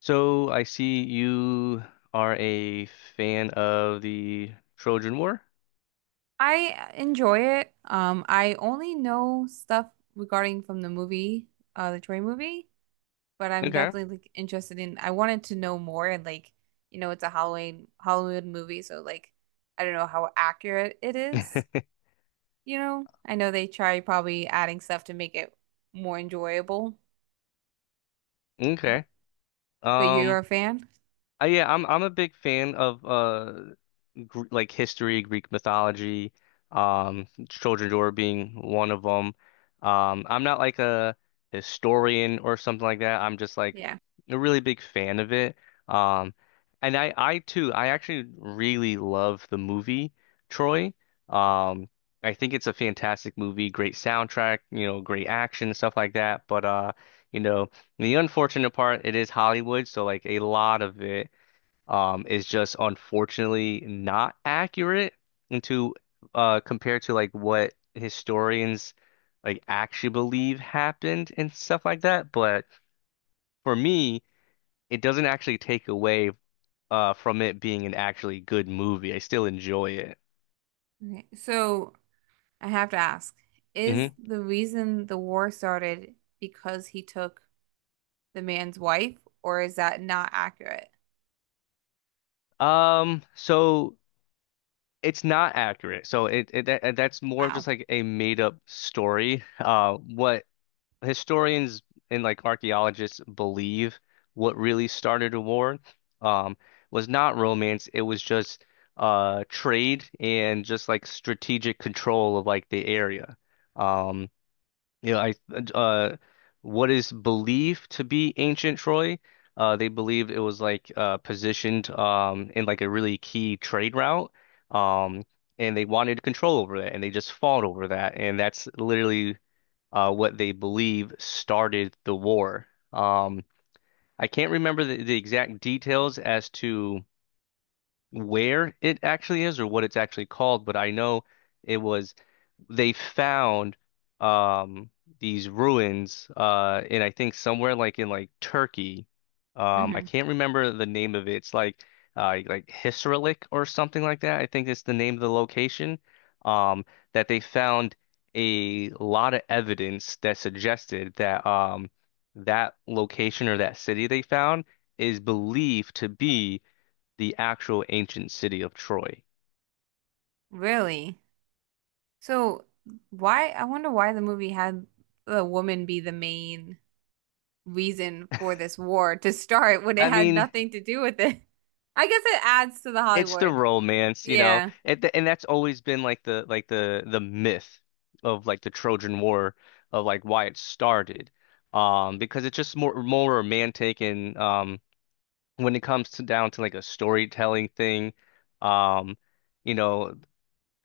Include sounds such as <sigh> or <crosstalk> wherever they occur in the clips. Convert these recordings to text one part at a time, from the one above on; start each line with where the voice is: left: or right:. left: So I see you are a fan of the Trojan War.
right: I enjoy it. I only know stuff regarding from the movie, the Troy movie, but I'm
left: Okay.
right: definitely like interested in. I wanted to know more, and like, it's a Halloween Hollywood movie, so like, I don't know how accurate it is.
left: <laughs>
right: You know, I know they try probably adding stuff to make it more enjoyable,
left: Okay.
right: but but you're
left: Um,
right: a fan?
left: yeah, I'm a big fan of like history, Greek mythology, Trojan War being one of them. I'm not like a historian or something like that. I'm just like
right: Yeah.
left: a really big fan of it. Um, and I too, I actually really love the movie Troy. Um, I think it's a fantastic movie, great soundtrack, great action, stuff like that. But you know, the unfortunate part, it is Hollywood, so like a lot of it is just unfortunately not accurate into compared to like what historians like actually believe happened and stuff like that. But for me, it doesn't actually take away from it being an actually good movie. I still enjoy it.
right: Okay. So I have to ask, is
left: Hmm.
right: the reason the war started because he took the man's wife, or is that not accurate?
left: So it's not accurate. That's more of just
right: Wow.
left: like a made up story. What historians and like archaeologists believe what really started a war um, was not romance. It was just trade and just like strategic control of like the area. Um, you know, I uh, what is believed to be ancient Troy, they believed it was like positioned in like a really key trade route. Um, And they wanted control over that, and they just fought over that, and that's literally what they believe started the war. Um, I can't remember the exact details as to where it actually is or what it's actually called, but I know it was they found um these ruins in I think somewhere like in like Turkey. I
right: Hmm.
left: can't remember the name of it. It's like Hisarlik or something like that. I think it's the name of the location. Um that they found a lot of evidence that suggested that that location or that city they found is believed to be the actual ancient city of Troy.
right: Really? So why, I wonder why the movie had the woman be the main reason for this war to start when it
left: I
right: had
left: mean,
right: nothing to do with it. I guess it adds to the
left: it's the
right: Hollywood.
left: romance, you know,
right: Yeah.
left: and that's always been like the like the myth of like the Trojan War of like why it started, because it's just more romantic. And When it comes to down to like a storytelling thing, um, you know,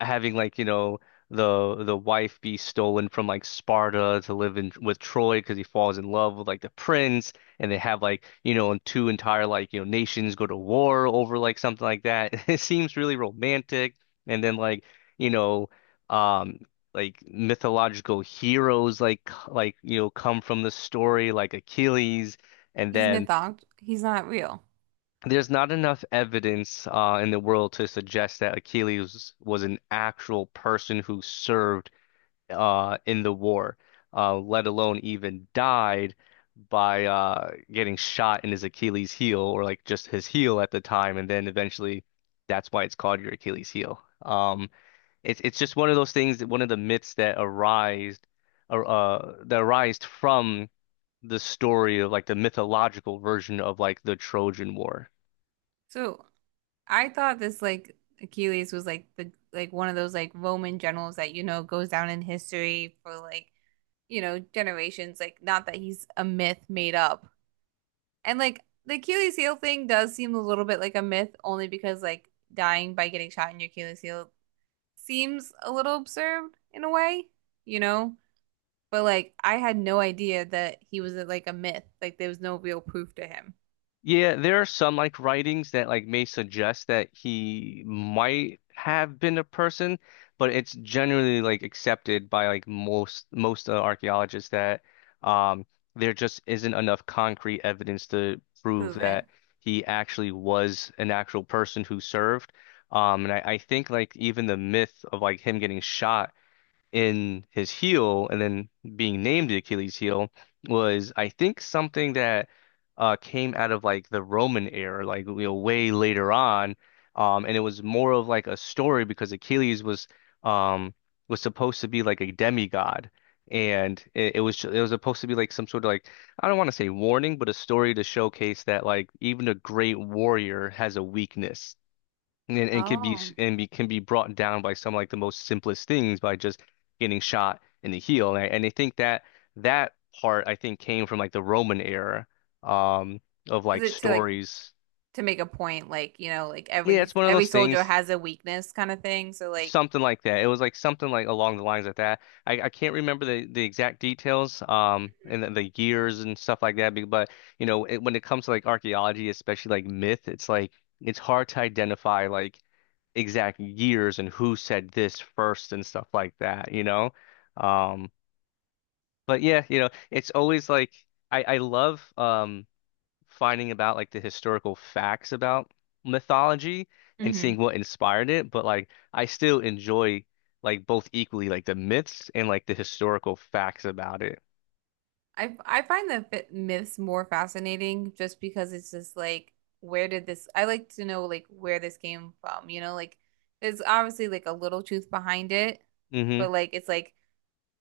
left: having like, the wife be stolen from like Sparta to live in with Troy because he falls in love with like the prince and they have like, you know, and two entire like, nations go to war over like something like that. <laughs> It seems really romantic. And then like, you know, um like mythological heroes like like come from the story like Achilles. And
right: He's
left: then
right: mythologized. He's not real.
left: There's not enough evidence in the world to suggest that Achilles was an actual person who served in the war, let alone even died by getting shot in his Achilles heel or like just his heel at the time, and then eventually that's why it's called your Achilles heel. It's just one of those things, one of the myths that arise, that arised from the story of like the mythological version of like the Trojan War.
right: So I thought this like Achilles was like the like one of those like Roman generals that you know goes down in history for like you know generations. Like not that he's a myth made up, and like the Achilles heel thing does seem a little bit like a myth, only because like dying by getting shot in your Achilles heel seems a little absurd in a way, you know? But like I had no idea that he was like a myth. Like there was no real proof to him.
left: Yeah, there are some like writings that like may suggest that he might have been a person, but it's generally like accepted by like most archaeologists that um there just isn't enough concrete evidence to prove
right: Prove it.
left: that he actually was an actual person who served. I think like even the myth of like him getting shot in his heel and then being named the Achilles heel was, I think, something that came out of like the Roman era, like way later on. And it was more of like a story because Achilles um, was supposed to be like a demigod. And it, it was supposed to be like some sort of like, I don't want to say warning, but a story to showcase that like even a great warrior has a weakness and, and could be
right: Oh.
left: and be, can be brought down by some like the most simplest things by just getting shot in the heel. And I think that that part I think came from like the Roman era um, of
right: Is
left: like
right: it to like
left: stories.
right: to make a point, like, you know, like
left: Yeah,
right: every
left: it's one of
right: every
left: those
right: soldier
left: things,
right: has a weakness kind of thing. So like
left: something like that. It was like something like along the lines of that. I can't remember the exact details, the years and stuff like that. But you know, when it comes to like archaeology, especially like myth, it's like it's hard to identify like exact years and who said this first and stuff like that. Um, but yeah, it's always like I love finding about like the historical facts about mythology and seeing
right: mhm.
left: what inspired it, but like I still enjoy like both equally like the myths and like the historical facts about it.
right: I find the fit myths more fascinating just because it's just like where did this I like to know like where this came from, you know, like there's obviously like a little truth behind it,
left: Hmm.
right: but like it's like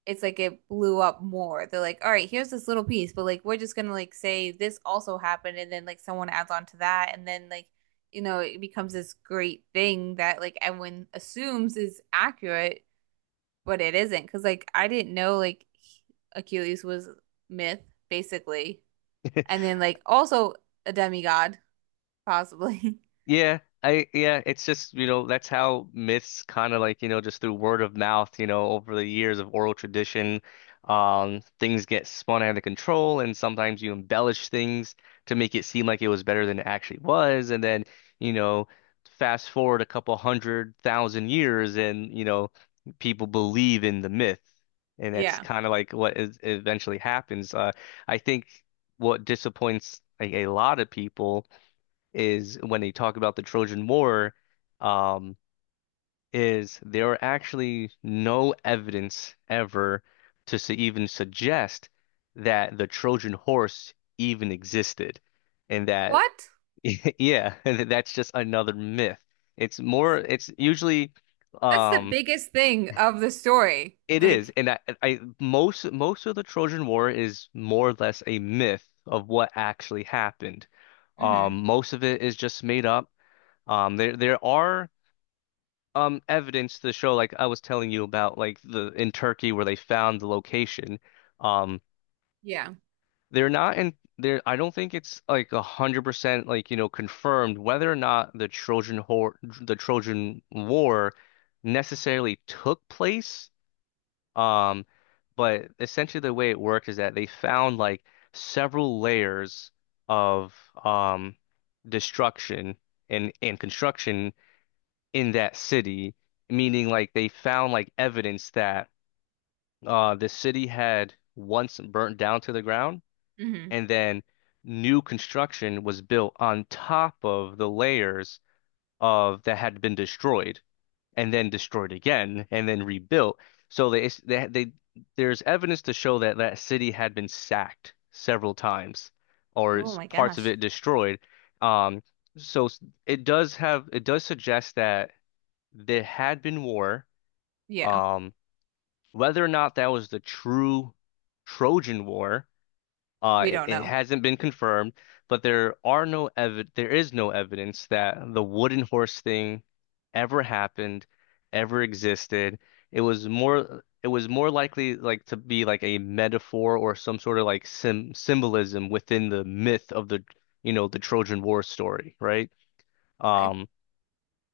right: it's like it blew up more. They're like, all right, here's this little piece, but like we're just gonna like say this also happened and then like someone adds on to that and then like you know it becomes this great thing that like everyone assumes is accurate but it isn't because like I didn't know like Achilles was myth basically, and
left: <laughs>
right: then like also a demigod possibly. <laughs>
left: Yeah, it's just, that's how myths kind of like, just through word of mouth, over the years of oral tradition, things get spun out of control and sometimes you embellish things to make it seem like it was better than it actually was. And then, you know, fast forward a couple 100,000 years and, people believe in the myth. And that's
right: Yeah.
left: kind of like what is eventually happens. I think what disappoints like a lot of people is when they talk about the Trojan War, um, is there are actually no evidence ever to s even suggest that the Trojan horse even existed, and that
right: What?
left: <laughs> yeah, <laughs> that's just another myth. It's more. It's usually,
right: That's the
left: um,
right: biggest thing of the story.
left: it is,
right: Like,
left: I most of the Trojan War is more or less a myth of what actually happened.
right: hmm.
left: Most of it is just made up. There are evidence to show like I was telling you about like the in Turkey where they found the location. Um
right: Yeah.
left: they're not in there. I don't think it's like 100% like confirmed whether or not the Trojan War necessarily took place. Um but essentially the way it worked is that they found like several layers of um destruction and construction in that city, meaning like they found like evidence that the city had once burnt down to the ground
right: Hmm.
left: and then new construction was built on top of the layers of that had been destroyed and then destroyed again and then rebuilt. So they there's evidence to show that that city had been sacked several times or
right: Oh
left: is
right: my
left: parts of
right: gosh.
left: it destroyed. Um, so it does have it does suggest that there had been war.
right: Yeah.
left: Um, Whether or not that was the true Trojan War,
right: We don't
left: it
right: know.
left: hasn't been confirmed, but there is no evidence that the wooden horse thing ever happened, ever existed. It was more likely like to be like a metaphor or some sort of like sim symbolism within the myth of the the Trojan War story, right?
right: I
left: Um,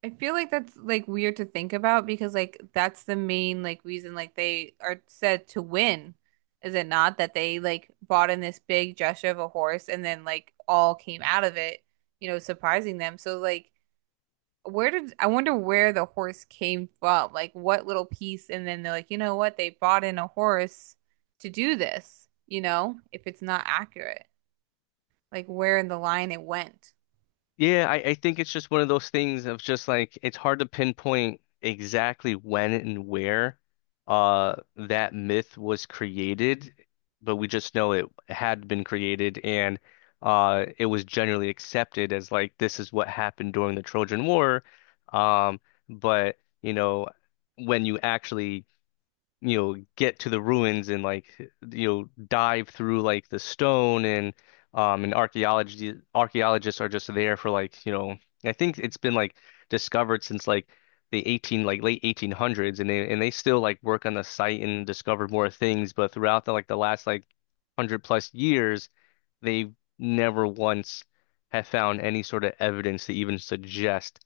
right: I feel like that's like weird to think about because like that's the main like reason like they are said to win, is it not? That they like bought in this big gesture of a horse and then like all came out of it, you know, surprising them. So like where did I wonder where the horse came from? Like what little piece and then they're like, you know what, they bought in a horse to do this, you know, if it's not accurate like where in the line it went.
left: Yeah, I think it's just one of those things of just like it's hard to pinpoint exactly when and where that myth was created, but we just know it had been created and it was generally accepted as like this is what happened during the Trojan War. Um, but you know, when you actually get to the ruins and like dive through like the stone and archaeology archaeologists are just there for like I think it's been like discovered since like the 18 like late 1800s and they still like work on the site and discover more things, but throughout the like the last like 100 plus years they've never once have found any sort of evidence to even suggest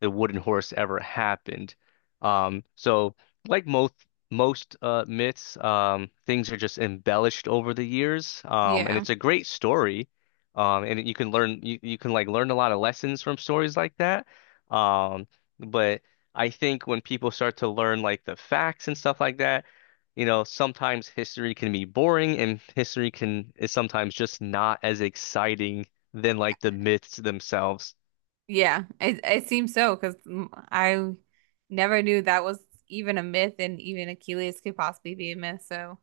left: the wooden horse ever happened. So like most myths, things are just embellished over the years, and
right: Yeah.
left: it's a great story. And you can learn you, you can like learn a lot of lessons from stories like that. Um, but I think when people start to learn like the facts and stuff like that, sometimes history can be boring and history can is sometimes just not as exciting than like the myths themselves.
right: Yeah. It seems so because I never knew that was even a myth and even Achilles could possibly be a myth. So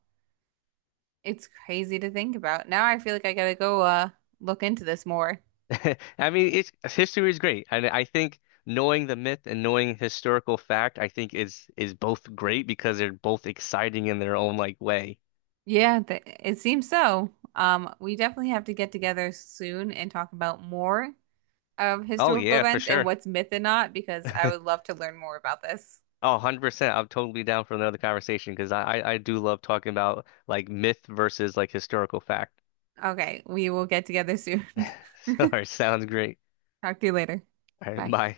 right: it's crazy to think about. Now I feel like I gotta go look into this more.
left: <laughs> I mean, it's history is great, and I think knowing the myth and knowing historical fact, I think is both great because they're both exciting in their own like way.
right: Yeah, th it seems so. We definitely have to get together soon and talk about more of
left: Oh
right: historical
left: yeah, for
right: events and
left: sure.
right: what's myth and not, because I
left: <laughs>
right: would love to learn more about this.
left: Oh, 100%. I'm totally down for another conversation because I do love talking about like myth versus like historical fact.
right: Okay, we will get together soon.
left: <laughs> All
right: <laughs>
left: right, sounds great.
right: Talk to you later.
left: All right,
right: Bye.
left: bye.